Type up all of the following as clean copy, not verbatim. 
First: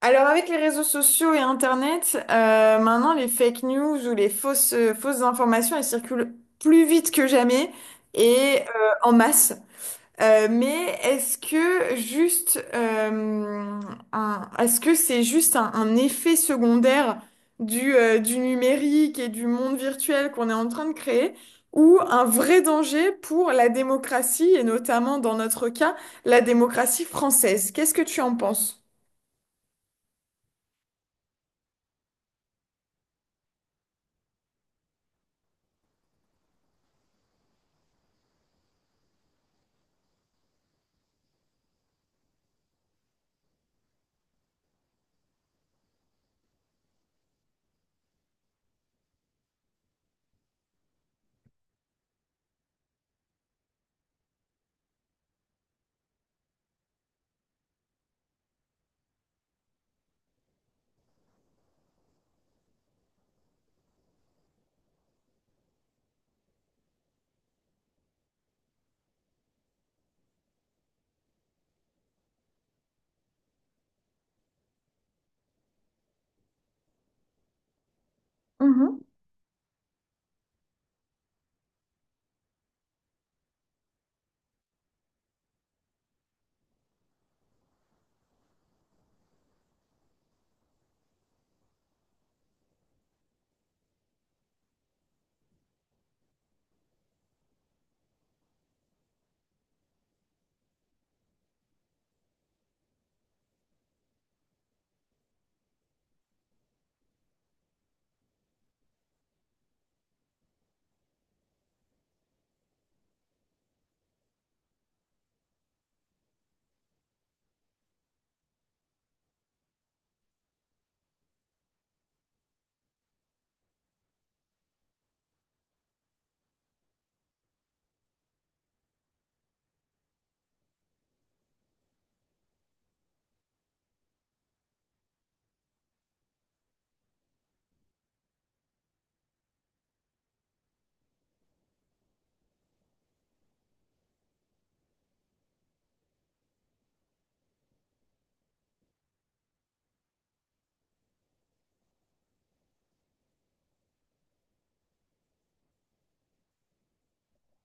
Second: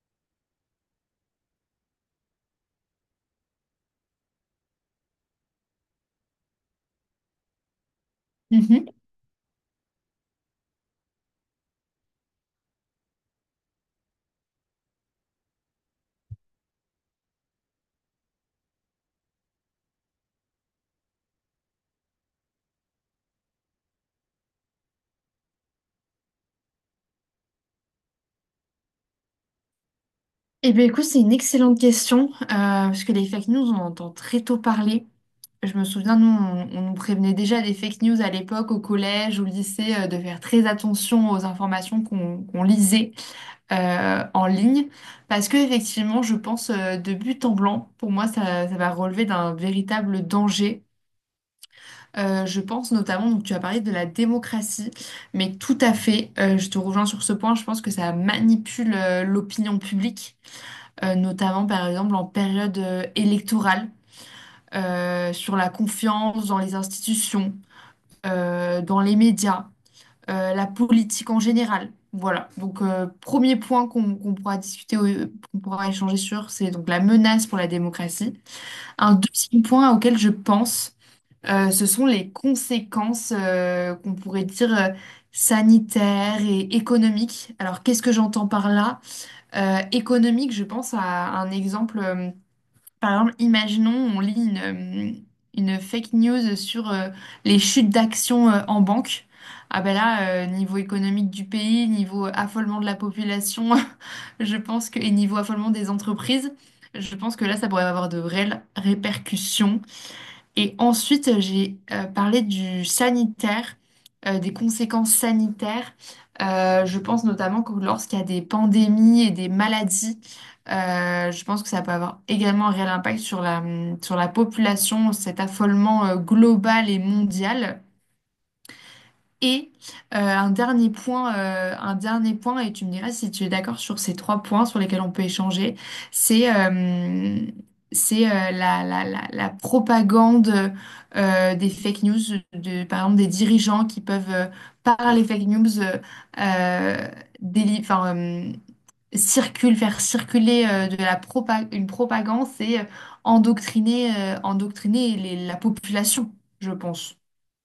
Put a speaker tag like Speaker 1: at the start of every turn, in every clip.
Speaker 1: Alors avec les réseaux sociaux et Internet, maintenant les fake news ou les fausses informations, elles circulent plus vite que jamais et
Speaker 2: Mhm.
Speaker 1: en masse. Mais est-ce que c'est juste un effet secondaire du numérique et du monde virtuel qu'on est en train de créer ou un vrai danger pour la démocratie et notamment dans notre cas la démocratie française? Qu'est-ce que tu en penses?
Speaker 2: Eh bien, écoute, c'est une excellente question, parce que les fake news, on en entend très tôt parler. Je me souviens, nous, on nous prévenait déjà des fake news à l'époque, au collège, au lycée, de faire très attention aux informations qu'on lisait en ligne, parce que effectivement, je pense de but en blanc, pour moi, ça va relever d'un véritable danger. Je pense notamment, donc tu as parlé de la démocratie, mais tout à fait, je te rejoins sur ce point, je pense que ça manipule l'opinion publique. Notamment par exemple en période électorale, sur la confiance dans les institutions, dans les médias, la politique en général. Voilà, donc premier point qu'on pourra discuter, qu'on pourra échanger sur, c'est donc la menace pour la démocratie.
Speaker 1: Mhm.
Speaker 2: Un deuxième point auquel je pense, ce sont les conséquences qu'on pourrait dire sanitaires et économiques. Alors qu'est-ce que j'entends par là? Économique, je pense à un exemple. Par exemple, imaginons, on lit une fake news sur les chutes d'actions en banque. Ah ben là, niveau économique du pays, niveau affolement de la population, je pense que, et niveau affolement des entreprises, je pense que là, ça pourrait avoir de réelles répercussions et ensuite, j'ai parlé du sanitaire, des conséquences sanitaires. Je pense notamment que lorsqu'il y a des pandémies et des maladies, je pense que ça peut avoir également un réel impact sur la population, cet affolement global et mondial. Et un dernier point, et tu me diras si tu es d'accord sur ces trois points sur lesquels on peut échanger, c'est euh, c'est la propagande des fake news, de, par exemple des dirigeants qui peuvent par les fake news, euh, déli- enfin, euh, circule, faire circuler de la une propagande, c'est endoctriner, endoctriner la population, je pense.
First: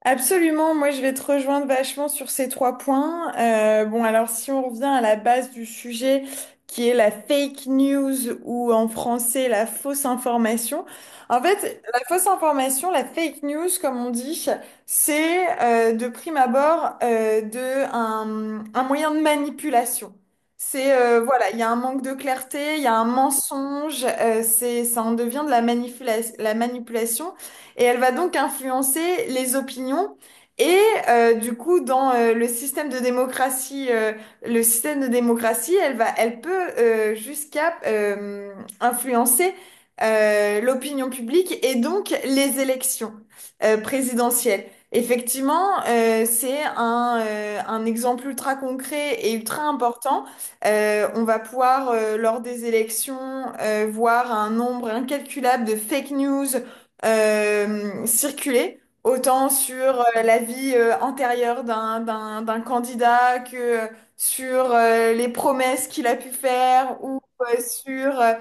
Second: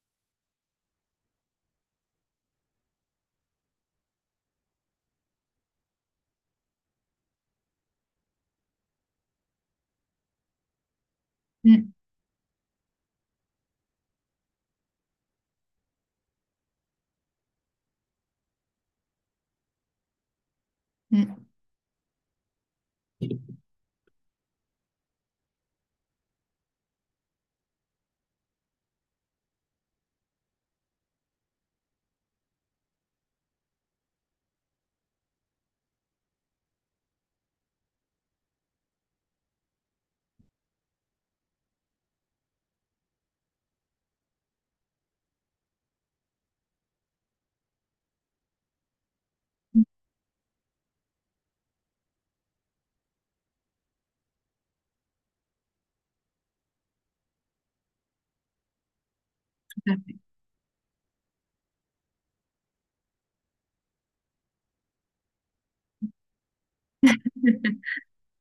Speaker 1: Absolument, moi je vais te rejoindre vachement sur ces trois points. Bon, alors si on revient à la base du sujet qui est la fake news ou en français la fausse information. En fait, la fausse information, la fake news, comme on dit, c'est de prime abord de un moyen de manipulation. C'est
Speaker 2: Mm, mm.
Speaker 1: voilà, il y a un manque de clarté, il y a un mensonge, c'est ça en devient de la la manipulation et elle va donc influencer les opinions. Et du coup, dans le système de démocratie, le système de démocratie, elle peut jusqu'à influencer l'opinion publique et donc les élections présidentielles. Effectivement, c'est un exemple ultra concret et ultra important. On va pouvoir, lors des élections, voir un nombre incalculable de fake news circuler, autant sur la vie antérieure d'un candidat que sur les promesses qu'il a pu faire ou sur euh,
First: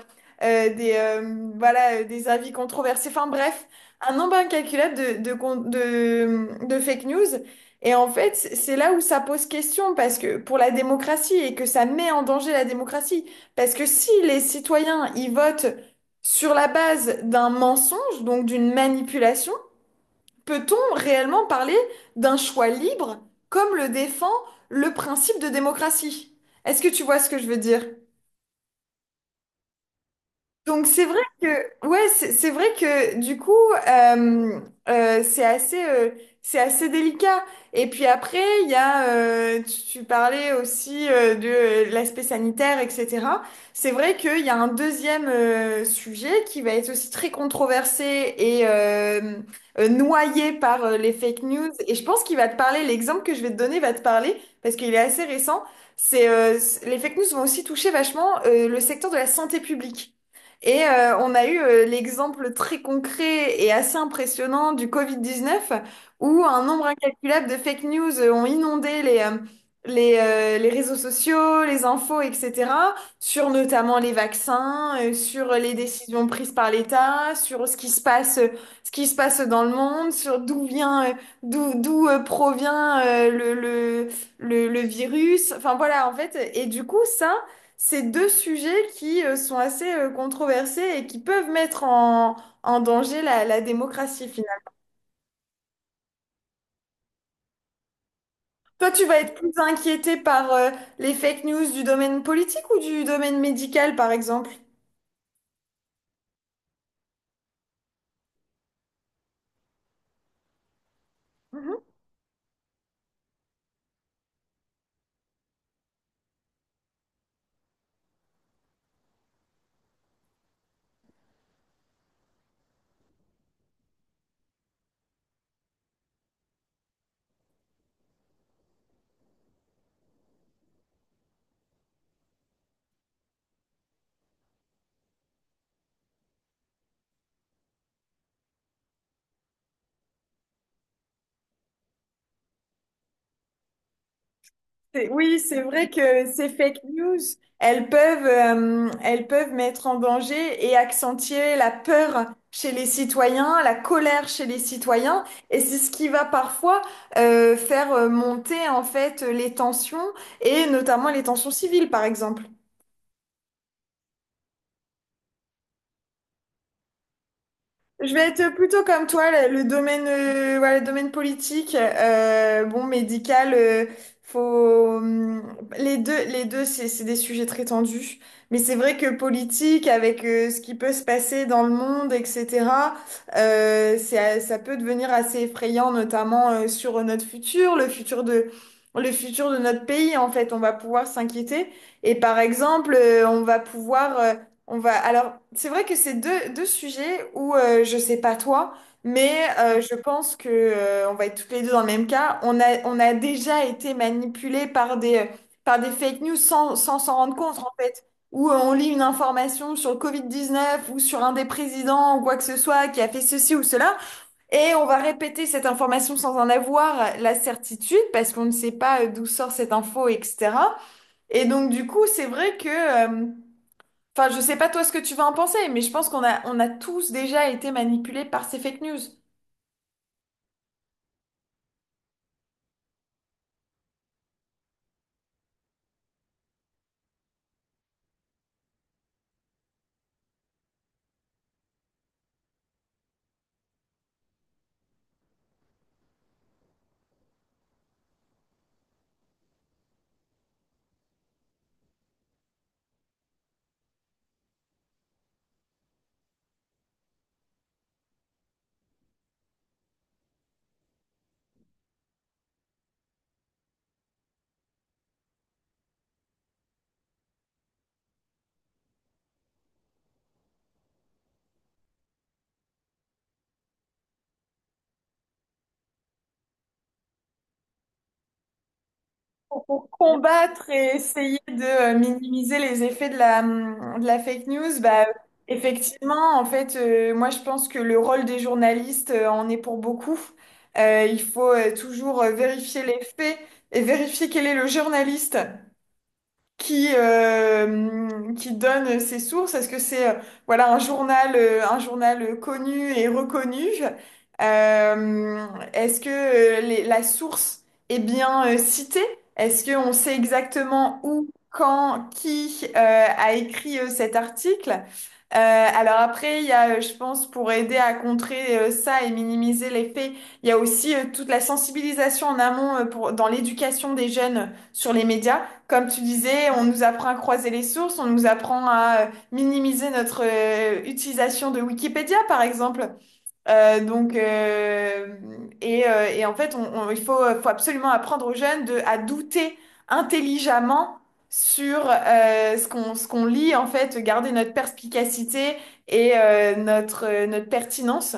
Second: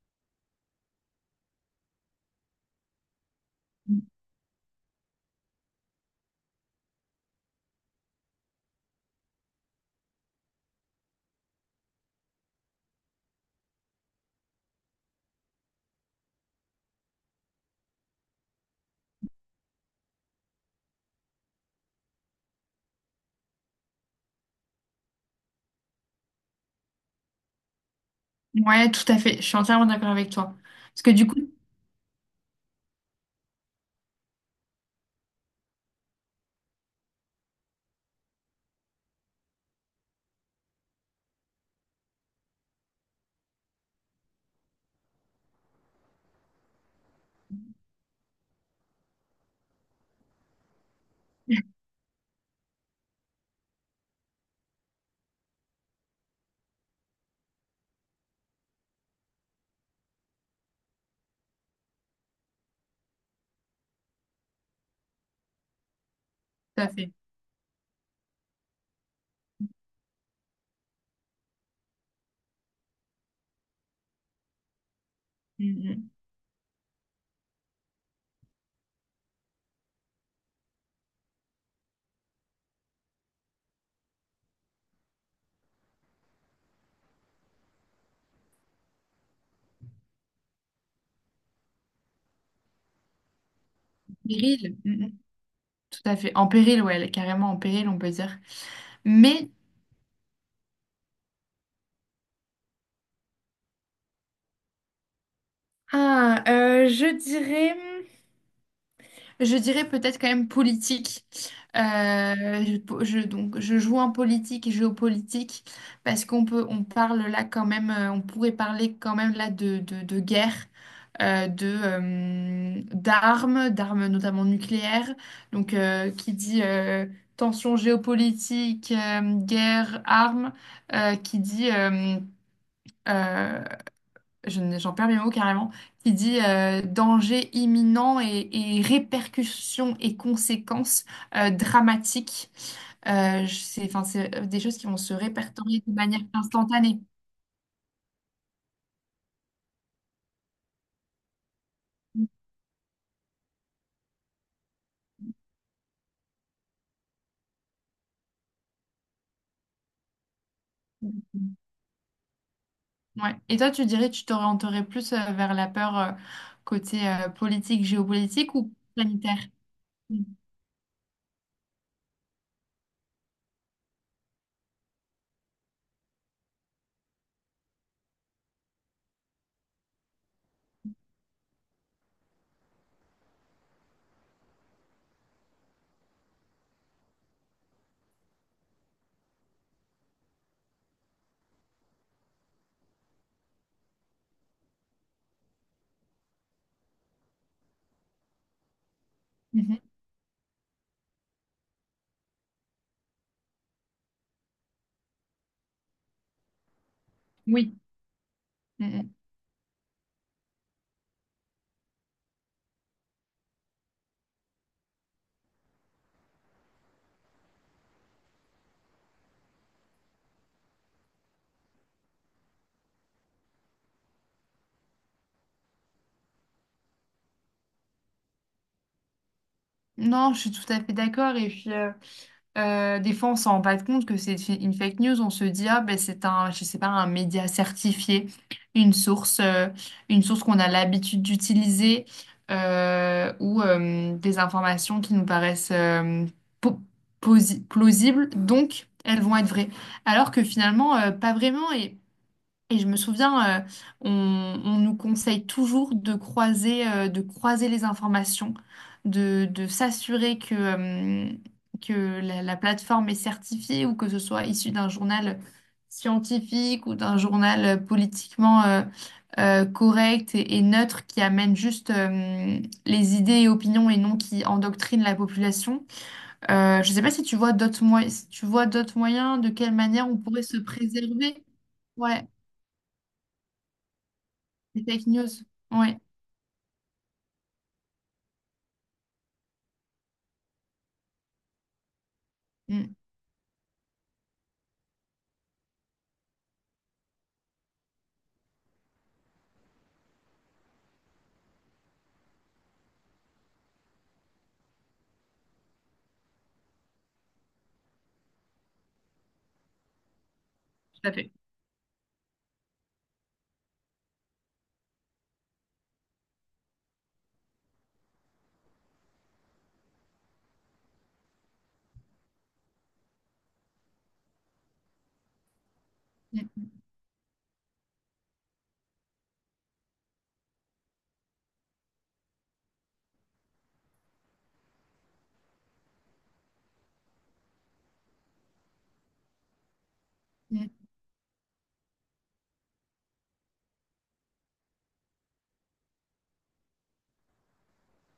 Speaker 1: euh, des, voilà, des avis controversés. Enfin bref, un nombre incalculable de fake news. Et en fait, c'est là où ça pose question parce que pour la démocratie et que ça met en danger la démocratie. Parce que si les citoyens, ils votent sur la base d'un mensonge, donc d'une manipulation, peut-on réellement parler d'un choix libre comme le défend le principe de démocratie? Est-ce que tu vois ce que je veux dire?
Speaker 2: Ouais, tout à fait. Je suis entièrement d'accord avec toi.
Speaker 1: Donc
Speaker 2: Parce
Speaker 1: c'est
Speaker 2: que
Speaker 1: vrai
Speaker 2: du coup,
Speaker 1: que
Speaker 2: tout
Speaker 1: ouais c'est vrai que du coup, euh, euh, c'est assez euh, c'est assez délicat. Et puis après il y a tu parlais aussi de l'aspect sanitaire, etc. C'est vrai qu'il y a un deuxième sujet qui va être aussi très controversé et noyé par les fake news, et je pense qu'il va te parler. L'exemple que je vais te donner va te parler parce qu'il est assez récent. C'est les fake news vont aussi toucher vachement le secteur de la santé publique, et on a eu l'exemple très concret et assez impressionnant du Covid-19, où un nombre
Speaker 2: à fait.
Speaker 1: incalculable de fake news ont inondé les réseaux sociaux, les infos, etc., sur notamment les vaccins, sur les
Speaker 2: Mhm.
Speaker 1: décisions prises par l'État, sur ce qui se passe dans le monde, sur d'où vient, d'où, d'où provient le virus. Enfin voilà, en fait. Et du coup, ça. C'est deux sujets qui sont assez controversés et qui peuvent mettre en danger la démocratie finalement.
Speaker 2: Péril. Mhm. Tout à fait. En péril, ouais, elle est carrément en péril, on peut dire.
Speaker 1: Toi, tu vas être
Speaker 2: Mais
Speaker 1: plus inquiété par les fake news du domaine politique ou du domaine médical, par exemple?
Speaker 2: ah, je dirais. Je dirais peut-être quand même politique.
Speaker 1: Mhm.
Speaker 2: Euh, je, donc, je joue en politique et géopolitique parce qu'on peut, on parle là quand même, on pourrait parler quand même là de guerre, d'armes, d'armes notamment nucléaires. Donc, qui dit tension géopolitique, guerre, armes, qui dit euh, je j'en perds mes mots carrément, qui dit danger imminent et répercussions et conséquences dramatiques. C'est, enfin, c'est des choses qui vont se
Speaker 1: Oui, c'est
Speaker 2: répertorier
Speaker 1: vrai
Speaker 2: de manière
Speaker 1: que ces fake
Speaker 2: instantanée.
Speaker 1: news, elles peuvent mettre en danger et accentuer la peur chez les citoyens, la colère chez les citoyens, et c'est ce qui va parfois faire monter en fait les tensions et notamment les tensions civiles, par exemple.
Speaker 2: Ouais. Et toi, tu dirais que tu t'orienterais plus vers la peur côté politique,
Speaker 1: Je vais être
Speaker 2: géopolitique ou
Speaker 1: plutôt comme toi,
Speaker 2: planétaire?
Speaker 1: le domaine, voilà, le domaine politique, bon, médical, faut, hum, les deux, c'est des sujets très tendus. Mais c'est vrai que politique, avec ce qui peut se passer dans le monde, etc., ça peut devenir assez effrayant, notamment sur notre futur, le futur de notre pays. En fait, on va pouvoir s'inquiéter. Et par exemple, on va pouvoir on va. Alors, c'est vrai que c'est deux sujets où je sais pas toi, mais
Speaker 2: Mhm.
Speaker 1: je pense que on va être toutes les deux dans le même cas. On a déjà été manipulés par par des fake news sans s'en rendre compte en
Speaker 2: Oui.
Speaker 1: fait. Où on lit une
Speaker 2: Mhm.
Speaker 1: information sur le covid neuf ou sur un des présidents ou quoi que ce soit qui a fait ceci ou cela, et on va répéter cette information sans en avoir la certitude parce qu'on ne sait pas d'où sort cette info, etc. Et donc du coup, c'est vrai que euh, enfin, je sais pas toi ce que tu vas en penser, mais je pense qu'on a tous déjà été manipulés par ces fake news.
Speaker 2: Non, je suis tout à fait d'accord. Et puis, des fois, on s'en rend pas compte que c'est une fake news. On se dit, ah, ben, c'est un, je sais pas, un média certifié, une source, euh, une source qu'on a l'habitude d'utiliser ou des informations qui nous paraissent po- plausibles. Donc, elles vont être vraies. Alors que finalement, pas vraiment. Et je me souviens, on nous conseille toujours de croiser les informations, de s'assurer que que la plateforme est certifiée ou que ce soit issu d'un journal scientifique ou d'un journal politiquement correct et neutre qui amène juste les idées et opinions et non qui endoctrine la population. Je ne sais pas si tu vois d'autres moyens, si tu vois d'autres moyens, de
Speaker 1: Pour
Speaker 2: quelle
Speaker 1: pour
Speaker 2: manière on pourrait se
Speaker 1: combattre et essayer
Speaker 2: préserver.
Speaker 1: de
Speaker 2: Ouais.
Speaker 1: minimiser les effets de la fake news,
Speaker 2: Les
Speaker 1: bah,
Speaker 2: fake news. Oui.
Speaker 1: effectivement, en fait, moi je pense que le rôle des journalistes en est pour beaucoup. Il faut toujours vérifier
Speaker 2: Mm.
Speaker 1: les faits et vérifier quel est le journaliste, qui donne ses sources? Est-ce que c'est voilà, un journal connu et reconnu? Euh, Est-ce que la source est bien citée? Est-ce qu'on sait exactement
Speaker 2: Tout à
Speaker 1: où,
Speaker 2: fait.
Speaker 1: quand, qui a écrit cet article? Alors après, il y a, je pense, pour aider à contrer ça et minimiser les faits, il y a aussi toute la sensibilisation en amont pour, dans l'éducation des jeunes sur les médias. Comme tu disais, on
Speaker 2: Mm,
Speaker 1: nous apprend à croiser les sources, on nous apprend à minimiser notre utilisation de Wikipédia, par exemple. Donc, et en fait, il faut absolument apprendre aux jeunes de, à douter
Speaker 2: mm.
Speaker 1: intelligemment sur ce qu'on lit, en fait, garder notre perspicacité et notre pertinence.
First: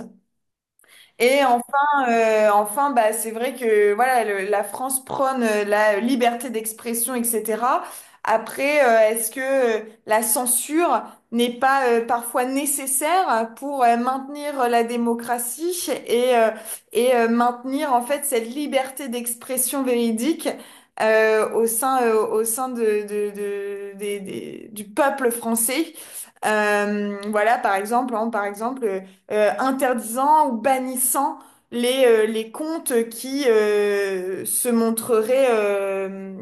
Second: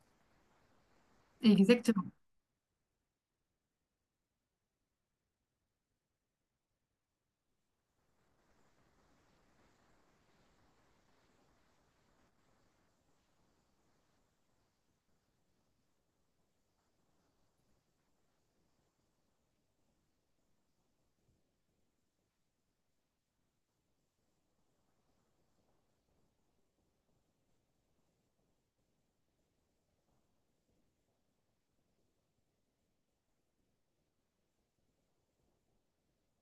Speaker 1: Et enfin,
Speaker 2: Exactement.
Speaker 1: euh, enfin, bah, c'est vrai que voilà, la France prône la liberté d'expression, etc. Après, est-ce que la censure n'est pas parfois nécessaire pour maintenir la démocratie et maintenir en fait cette liberté d'expression véridique au sein du peuple français? Voilà, par exemple, hein, par exemple interdisant ou bannissant les comptes qui se montreraient euh,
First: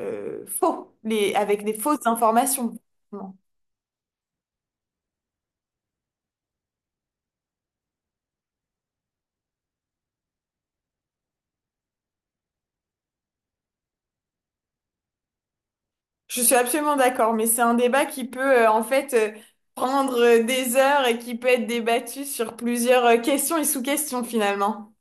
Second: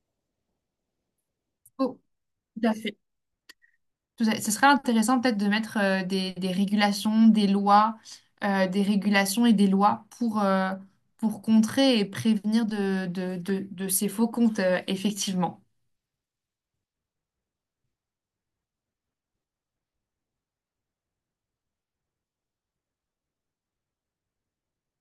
Speaker 1: euh, faux, avec des
Speaker 2: Oh,
Speaker 1: fausses
Speaker 2: tout à
Speaker 1: informations.
Speaker 2: fait. Tout à fait. Ce serait intéressant peut-être de mettre des régulations, des lois, des régulations et des lois pour contrer et prévenir de ces faux comptes, effectivement.
Speaker 1: Je suis absolument d'accord, mais c'est un débat qui peut en fait prendre des heures et qui peut être débattu sur plusieurs questions et sous-questions finalement.